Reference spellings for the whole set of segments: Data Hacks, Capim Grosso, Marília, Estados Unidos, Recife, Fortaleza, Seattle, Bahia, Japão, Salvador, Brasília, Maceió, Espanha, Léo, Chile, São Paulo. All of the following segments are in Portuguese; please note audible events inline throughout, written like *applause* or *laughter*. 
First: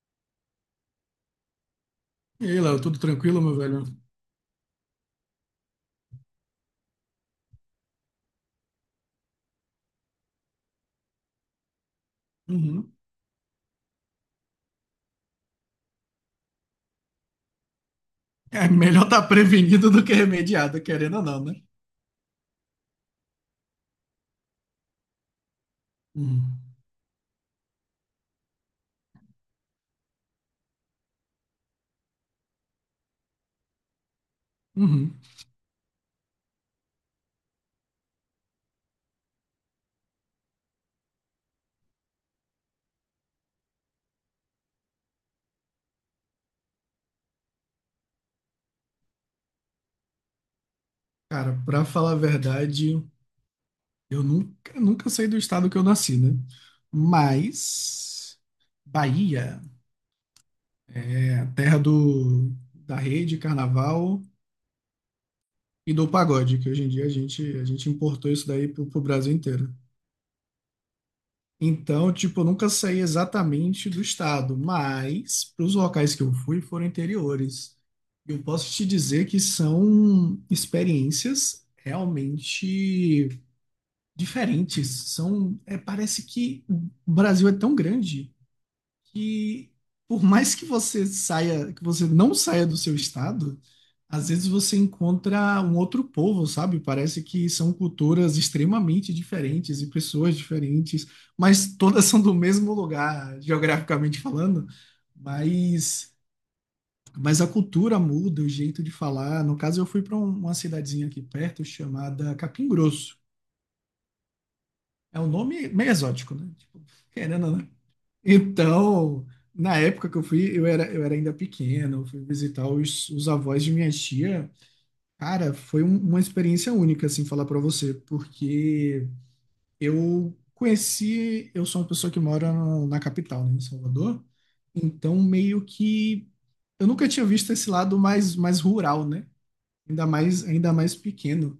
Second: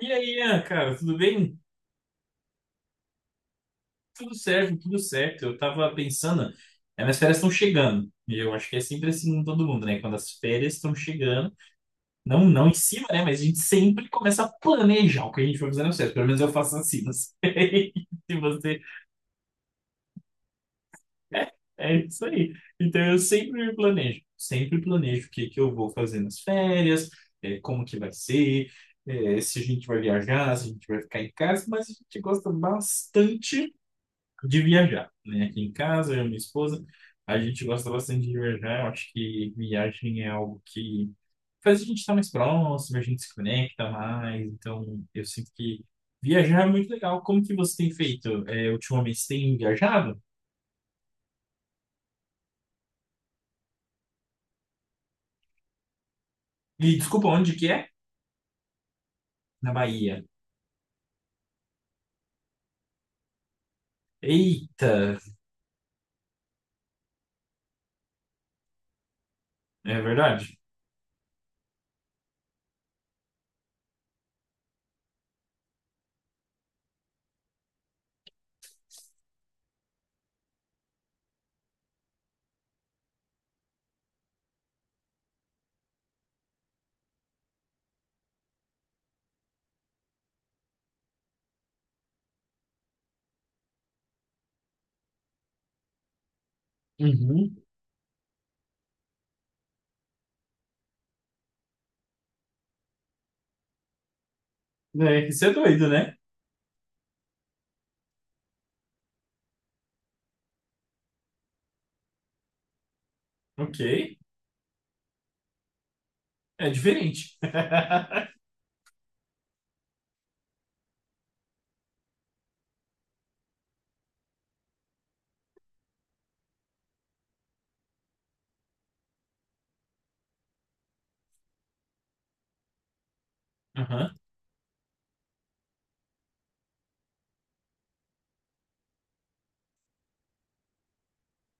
E aí, Ian, cara, tudo bem? E aí, Léo, tudo tranquilo, meu velho? Tudo certo, tudo certo. Eu tava pensando, as minhas férias estão chegando. E eu acho que é sempre assim com todo mundo, né? Quando as férias estão chegando, não, não em Uhum. cima, né? Mas a gente sempre começa a planejar o que a gente vai fazer nas férias. Pelo menos eu faço assim, não sei *laughs* se É você. melhor estar prevenido do que remediado, querendo ou não, É, né? é isso aí. Então eu sempre me planejo, sempre planejo o que que eu vou fazer nas Uhum. férias, como que vai ser. Se a gente vai viajar, se a gente vai ficar em casa, mas a gente gosta bastante de viajar, Uhum. né? Aqui em casa, eu e minha esposa, a gente gosta bastante de viajar. Eu acho que viagem é algo que faz a gente estar mais próximo, a gente se conecta mais. Então, eu sinto que viajar é muito legal. Como que você tem feito? Ultimamente, você tem viajado? Cara, pra falar a verdade, eu nunca, nunca saí do estado que eu nasci, né? E desculpa, onde que é? Mas Bahia Na Bahia. é a terra da rede, carnaval Eita, e do pagode, que hoje em dia a gente importou isso daí pro Brasil inteiro. é verdade? Então, tipo, eu nunca saí exatamente do estado, mas para os locais que eu fui foram interiores. Eu posso te dizer que são experiências realmente diferentes. São, parece que o Brasil é tão grande que por mais que você saia, que você não saia do seu estado, às vezes você encontra um outro povo, sabe? Parece que Uhum. são culturas extremamente diferentes e pessoas diferentes, mas todas são do mesmo lugar, geograficamente falando, É, isso é doido, mas né? mas a cultura muda, o jeito de falar. No caso, eu fui para uma cidadezinha aqui perto chamada Capim Grosso. Ok. É um nome meio exótico, né? É Tipo, diferente. querendo, ou não. *laughs* Então, na época que eu fui, eu era ainda pequeno, eu fui visitar os avós de minha tia. Cara, foi uma experiência única, assim, falar pra você, porque eu sou uma pessoa que mora na capital, né, em Aham. Salvador, então meio que eu nunca tinha visto esse lado mais rural, né? Ainda mais, ainda mais pequeno.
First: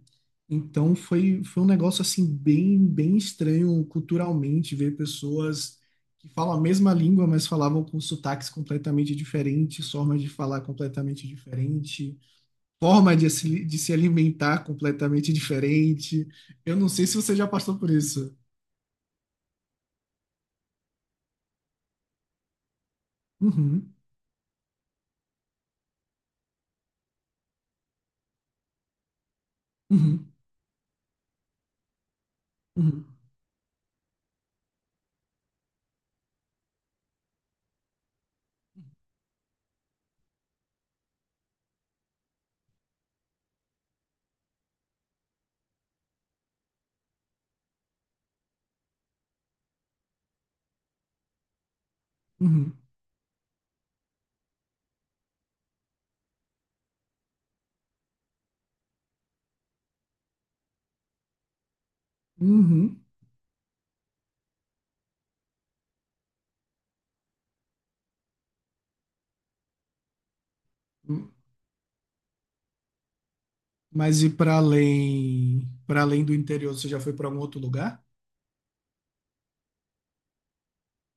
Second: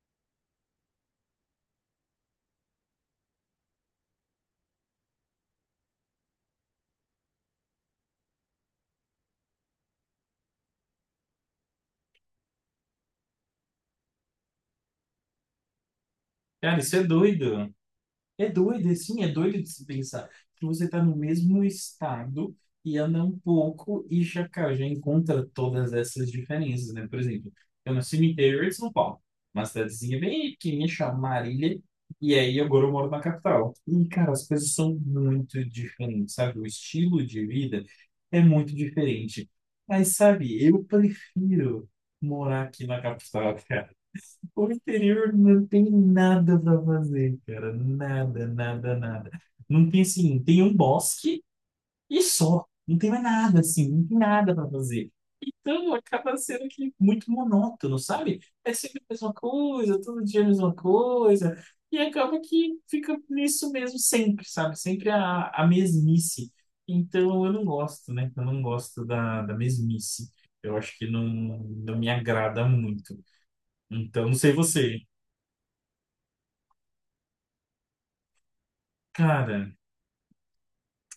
Então foi um negócio assim bem, bem estranho culturalmente ver pessoas que falam a mesma língua, mas falavam com sotaques completamente diferentes, formas de falar completamente diferente, forma de se alimentar completamente diferente. Eu Cara, não isso é sei se você já doido. passou por isso. É doido, assim, é doido de se pensar que você está no mesmo estado e anda um Uhum, pouco e já, cara, já encontra todas essas diferenças, né? Por exemplo, eu nasci no interior de São Paulo, uma cidadezinha uhum, bem pequenininha chamada Marília, e aí agora eu uhum, moro na capital. E, cara, as coisas são muito diferentes, sabe? O estilo de vida é muito diferente. Mas, sabe, eu prefiro morar aqui na capital, cara. O interior não tem nada pra fazer, cara. Nada, nada, nada. Não tem assim, tem um bosque e só. Não tem mais nada, assim, não tem nada pra fazer. Então acaba sendo que muito monótono, sabe? É sempre a mesma coisa, todo dia a mesma coisa. E acaba que uhum, fica nisso mesmo sempre, sabe? Sempre a mesmice. Então eu não gosto, né? Eu não gosto da mesmice. Eu acho que não, uhum. não me agrada muito. Mas Então, e não sei você. Para além do interior, você já foi para algum outro lugar? Cara,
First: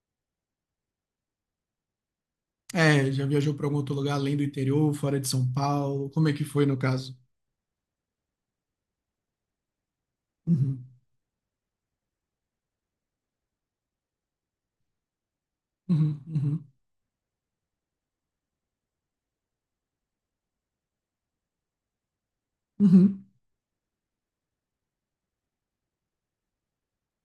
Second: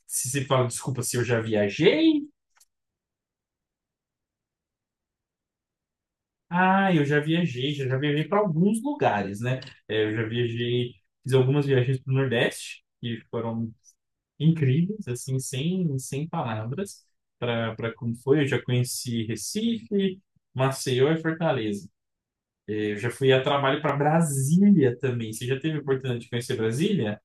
se você fala, desculpa, se eu já viajei? É, já viajou para algum outro lugar além do interior, fora de São Paulo? Como é que foi no Ah, eu caso? já viajei, já viajei para alguns lugares, né? Eu já Uhum, viajei, fiz algumas viagens para o Nordeste, que foram incríveis, assim, sem, uhum, sem uhum, palavras, para como foi. Eu já conheci Recife, Maceió e Fortaleza. Eu já uhum. fui a trabalho para Brasília também. Você já teve a oportunidade de conhecer Brasília?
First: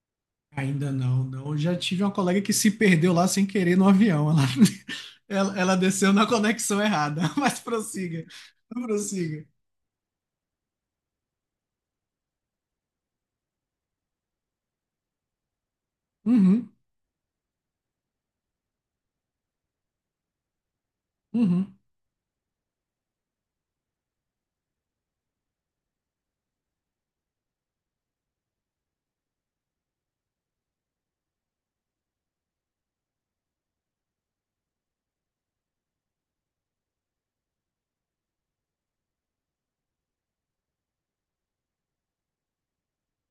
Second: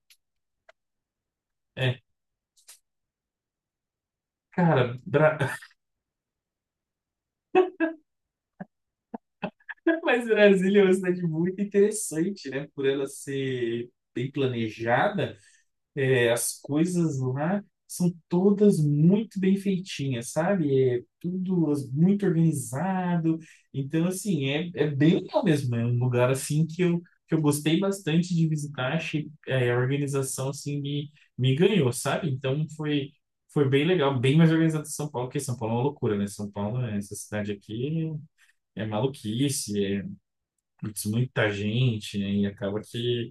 Ainda não, não. Eu já É, tive uma colega que se perdeu lá sem querer no avião. Ela, *laughs* cara, ela desceu na conexão errada. *laughs* Mas prossiga, prossiga. *laughs* Mas Brasília é uma cidade muito interessante, né? Por ela ser bem planejada, as Uhum, coisas lá são todas muito bem feitinhas, sabe? É tudo uhum. Muito organizado. Então, assim, é bem legal mesmo. É um lugar, assim, que eu gostei bastante de visitar. Achei, a organização, assim, me ganhou, sabe? Então, foi bem legal. Bem mais organizado que São Paulo, porque São Paulo é uma loucura, né? São Paulo, essa cidade aqui é maluquice, é putz, muita gente, né? E acaba que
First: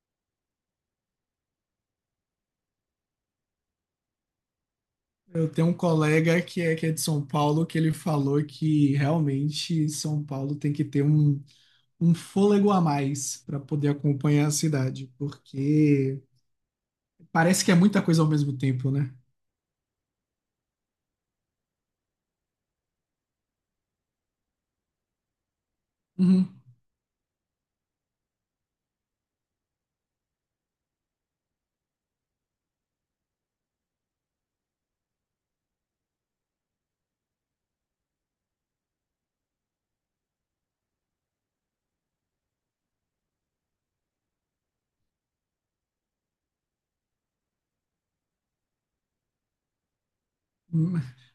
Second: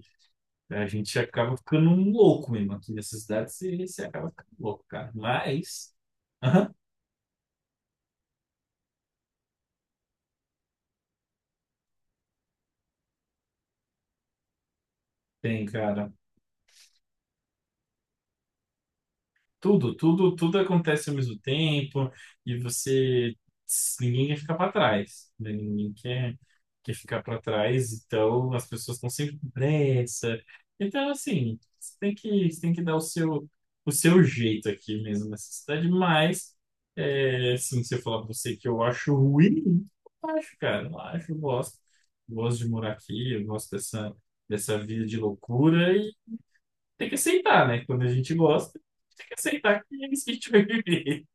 a gente acaba ficando um louco mesmo. Aqui nessa cidade você acaba ficando louco, cara. Eu tenho um Mas, colega aham, que é de São Paulo que ele falou que realmente São Paulo tem que ter um fôlego a mais para poder acompanhar a cidade, tem, cara. porque parece que é muita coisa ao mesmo tempo, né? Tudo, tudo, tudo acontece ao mesmo tempo e ninguém quer ficar para trás, né? Ninguém quer, Uhum. quer ficar para trás, então as pessoas estão sempre com pressa. Então, assim, você tem que dar o seu jeito aqui mesmo nessa cidade, mas, assim, se eu falar para você que eu acho ruim, eu acho, cara, eu acho, eu gosto de morar aqui, eu gosto dessa vida de loucura tem que aceitar, né? Quando a gente gosta, tem que aceitar que é isso que a gente vai viver.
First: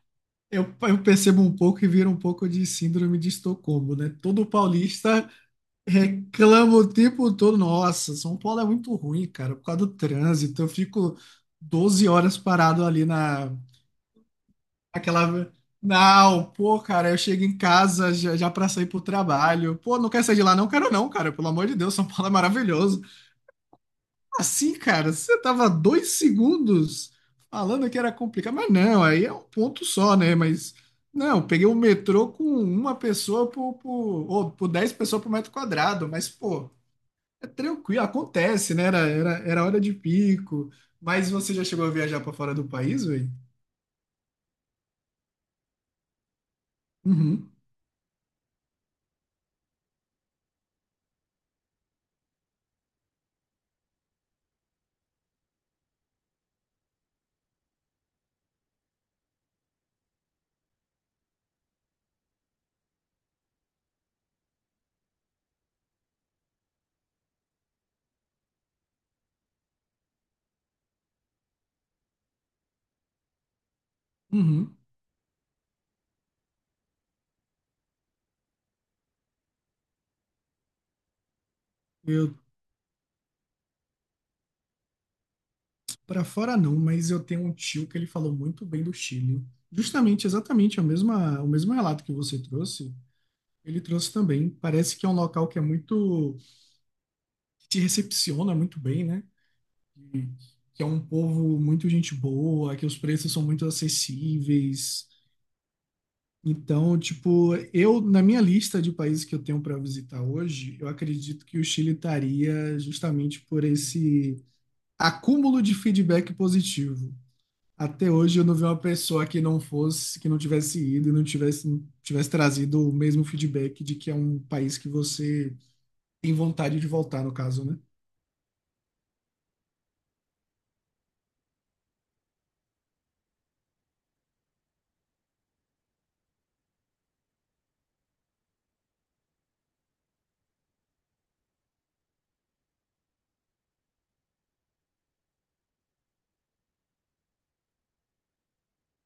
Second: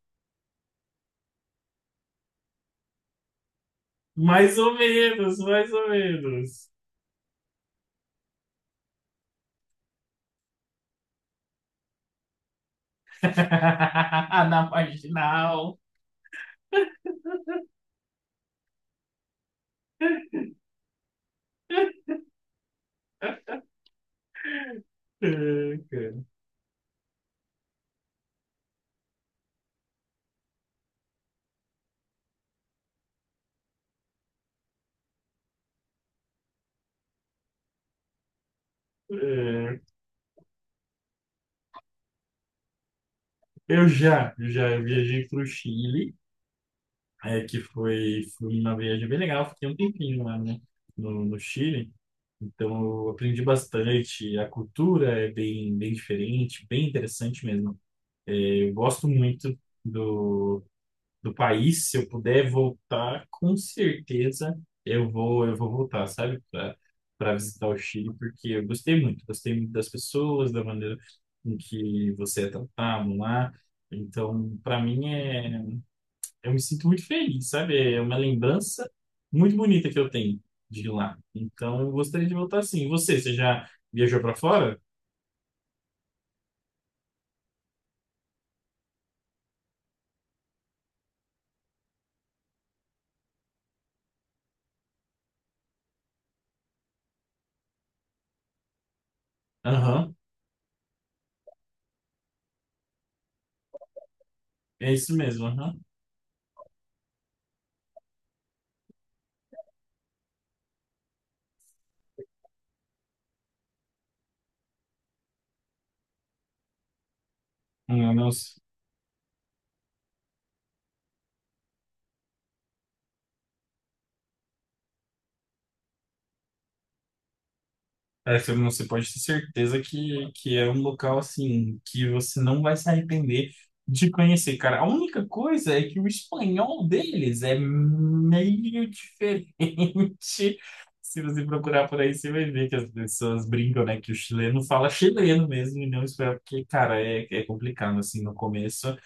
Eu percebo um pouco e vira um pouco de síndrome de Estocolmo, né? Todo Mais ou paulista menos, mais ou menos. reclama o tempo todo. Nossa, São Paulo é muito ruim, cara, por causa do trânsito. Eu fico 12 horas parado ali na, *laughs* Na aquela. marginal. Não, pô, cara, eu chego em casa já, já para sair pro trabalho. Pô, não quero sair de lá, não quero não, cara. Pelo amor de Deus, São Paulo é maravilhoso. Assim, cara, você tava É, dois cara. segundos falando que era complicado, mas não, aí é um ponto só, né? Mas não, peguei o metrô com uma pessoa ou por 10 pessoas por metro quadrado, mas pô, é tranquilo, acontece, né? Era É. hora de pico. Mas você já chegou a viajar pra fora do país, velho? Eu já viajei pro Chile, Uhum, que foi uma viagem bem legal, fiquei um tempinho lá, né, no Chile, então eu aprendi bastante, a cultura é bem, bem diferente, bem interessante mesmo. É, eu gosto muito do, do país, se eu puder voltar, com certeza eu vou voltar, sabe, para visitar o Chile, porque eu gostei muito das pessoas, da maneira em que você é tratado lá. Então, uhum. para mim eu me sinto muito feliz, sabe? É uma lembrança muito bonita que eu tenho de lá. Então, eu gostaria de Eu voltar sim. E você, você já viajou para fora? para fora não, mas eu tenho um tio que ele falou muito bem do Chile. Justamente, exatamente é o mesmo relato que você trouxe. Ele trouxe também. Parece que é um local que é muito, que te recepciona muito bem, né? Aham, E que é um povo muito gente boa, que os preços são muito é acessíveis. isso mesmo, aham. Então, tipo, eu, na minha lista de países que eu tenho para visitar hoje, eu acredito que o Chile estaria justamente por esse acúmulo de feedback positivo. Até Ah, hoje eu não nossa. vi uma pessoa que não fosse, que não tivesse ido e não tivesse, tivesse trazido o mesmo feedback de que é um país que você tem vontade de voltar, no caso, né? É, filme, você pode ter certeza que é um local assim que você não vai se arrepender de conhecer, cara. A única coisa é que o espanhol deles é meio diferente. *laughs* Se você procurar por aí, você vai ver que as pessoas brincam, né? Que o chileno fala chileno mesmo e não espanhol, porque, cara, é complicado assim no começo.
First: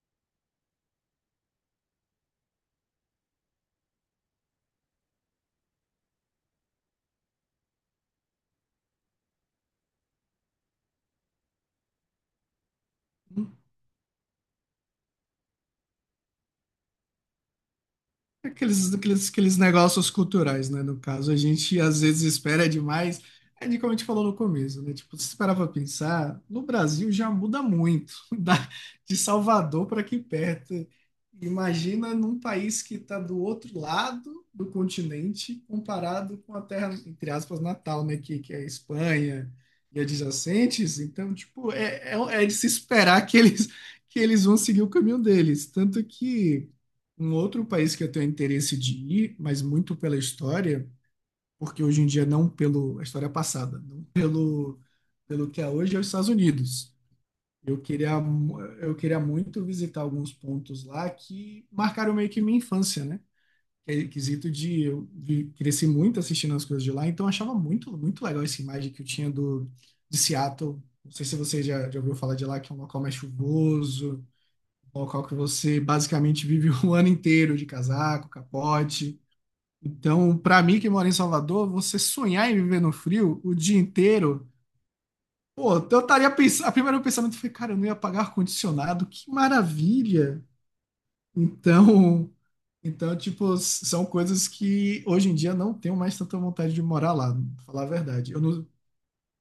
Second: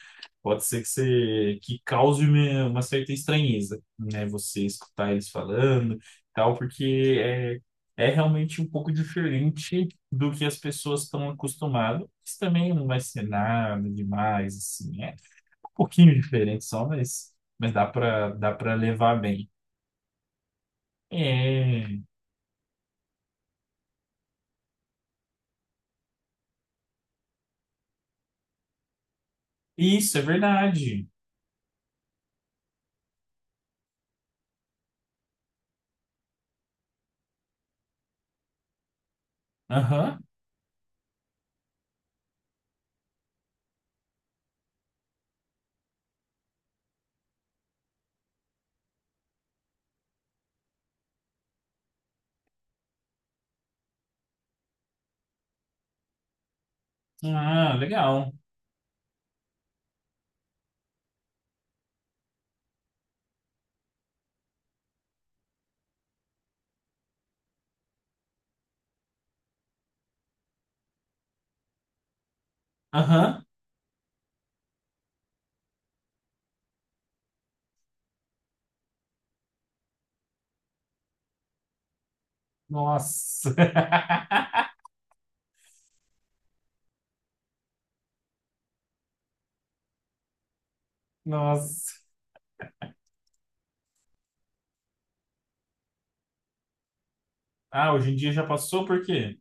Pode ser que, você, que cause uma certa estranheza, né? Você escutar eles falando e tal, porque é realmente um pouco diferente do que as pessoas estão acostumadas. Isso também não vai ser nada demais, assim. É um pouquinho diferente só, mas dá para levar bem. Aqueles negócios culturais, né? No caso, a gente É, às vezes espera demais, é de como a gente falou no começo, né? Tipo, se parar pra pensar, no Brasil já muda muito, *laughs* da, de Salvador para isso aqui é perto. verdade. Imagina num país que está do outro lado do continente, comparado com a terra, entre aspas, natal, né? Que é a Espanha e Aham. adjacentes. Então, tipo, é de se esperar que eles vão seguir o caminho deles. Tanto que. Um outro país que eu tenho interesse de ir, mas muito pela história, porque hoje em dia não pelo a história é passada, não pelo, pelo que é hoje, é os Estados Unidos. Ah, Eu queria, legal. mu- eu queria muito visitar alguns pontos lá que marcaram meio que minha infância, né? Que é quesito de cresci muito assistindo as coisas de lá, então eu achava muito, muito legal essa imagem que eu tinha do de Seattle. Não sei se você já ouviu falar de lá, que é um local mais Aham. chuvoso, um local que você basicamente vive *laughs* o ano inteiro de casaco, capote. Então, pra mim que mora em Salvador, você sonhar em viver no frio Nossa. o dia inteiro, pô, então eu estaria pensando, a primeiro pensamento foi, cara, eu não ia pagar ar-condicionado, que maravilha. *laughs* Nossa. Então, *laughs* então tipo, são coisas que hoje em dia não tenho mais tanta vontade de morar lá, pra falar a Ah, hoje em dia verdade. Eu já não, passou, por quê?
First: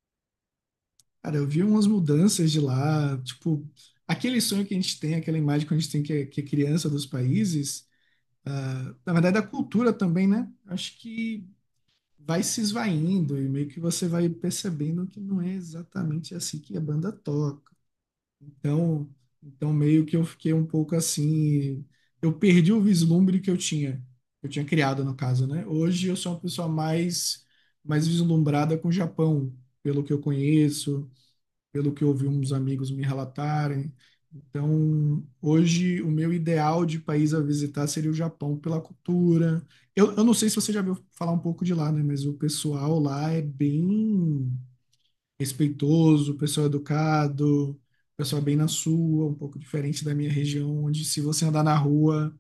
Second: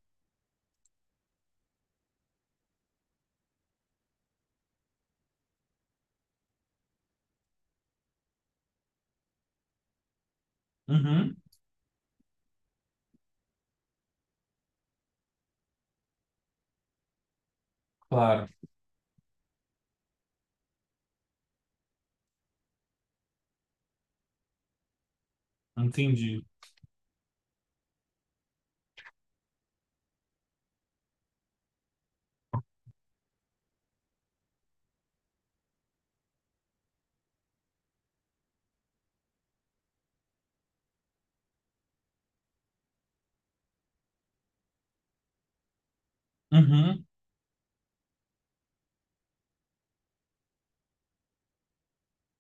cara, eu vi umas mudanças de lá, tipo, aquele sonho que a gente tem, aquela imagem que a gente tem que é criança dos países, ah, na verdade da cultura também, né? Acho Uhum. que vai se esvaindo e meio que você vai percebendo que não é exatamente assim que a banda toca. Claro, Então, então, meio que eu fiquei um pouco assim, eu perdi o vislumbre que eu tinha criado no caso, né? Hoje eu sou uma entendi. pessoa mais vislumbrada com o Japão, pelo que eu conheço, pelo que eu ouvi uns amigos me relatarem. Então, hoje, o meu ideal de país a visitar seria o Japão pela cultura. Eu não sei se você já viu falar um pouco de lá, né? Mas o pessoal lá é bem respeitoso, pessoal Uhum. educado, pessoal bem na sua, um pouco diferente da minha região, onde se você andar na rua,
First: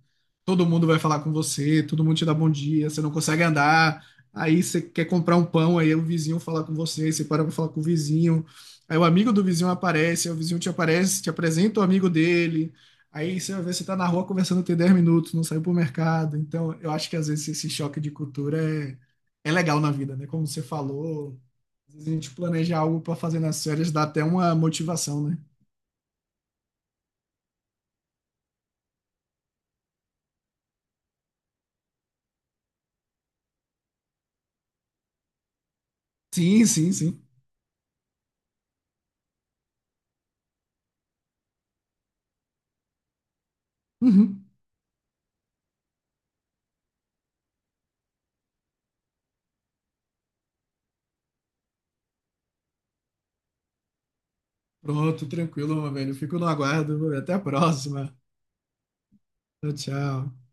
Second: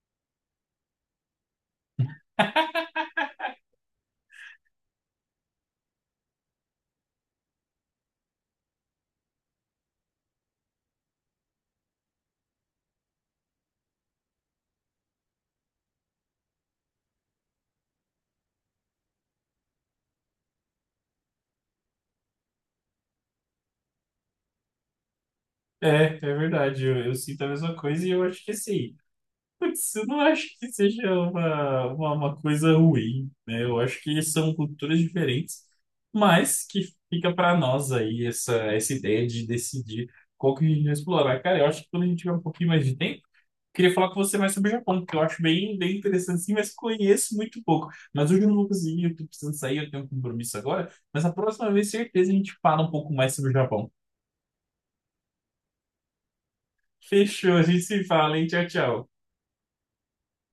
todo mundo vai falar com você, todo mundo te dá bom *laughs* dia, você não consegue andar, aí você quer comprar um pão, aí o vizinho fala com você, aí você para para falar com o vizinho, aí o amigo do vizinho aparece, aí o vizinho te aparece, te apresenta o amigo dele. Aí você vai ver, você tá na rua conversando tem 10 minutos, não saiu pro mercado. Então, eu acho que às vezes esse choque de cultura é legal na vida, né? Como você falou, às vezes a gente planejar algo para fazer nas férias dá até uma motivação, né? É, é verdade, eu sinto a mesma coisa e eu acho que assim, putz, eu não acho que seja uma coisa ruim, né? Eu acho que são culturas diferentes, Sim, mas que sim, sim. fica para nós aí essa ideia de decidir qual que a gente vai explorar. Cara, eu acho que quando a gente tiver um pouquinho mais de tempo, queria falar com você Uhum. mais sobre o Japão, porque eu acho bem, bem interessante sim, mas conheço muito pouco. Mas hoje eu não vou conseguir, eu tô precisando sair, eu tenho um compromisso agora, mas a próxima vez, certeza, a gente fala um pouco mais sobre o Japão. Pronto, tranquilo, meu velho. Fico no aguardo. Até a Fechou, a gente se próxima. fala, hein? Tchau, tchau. Tchau, tchau.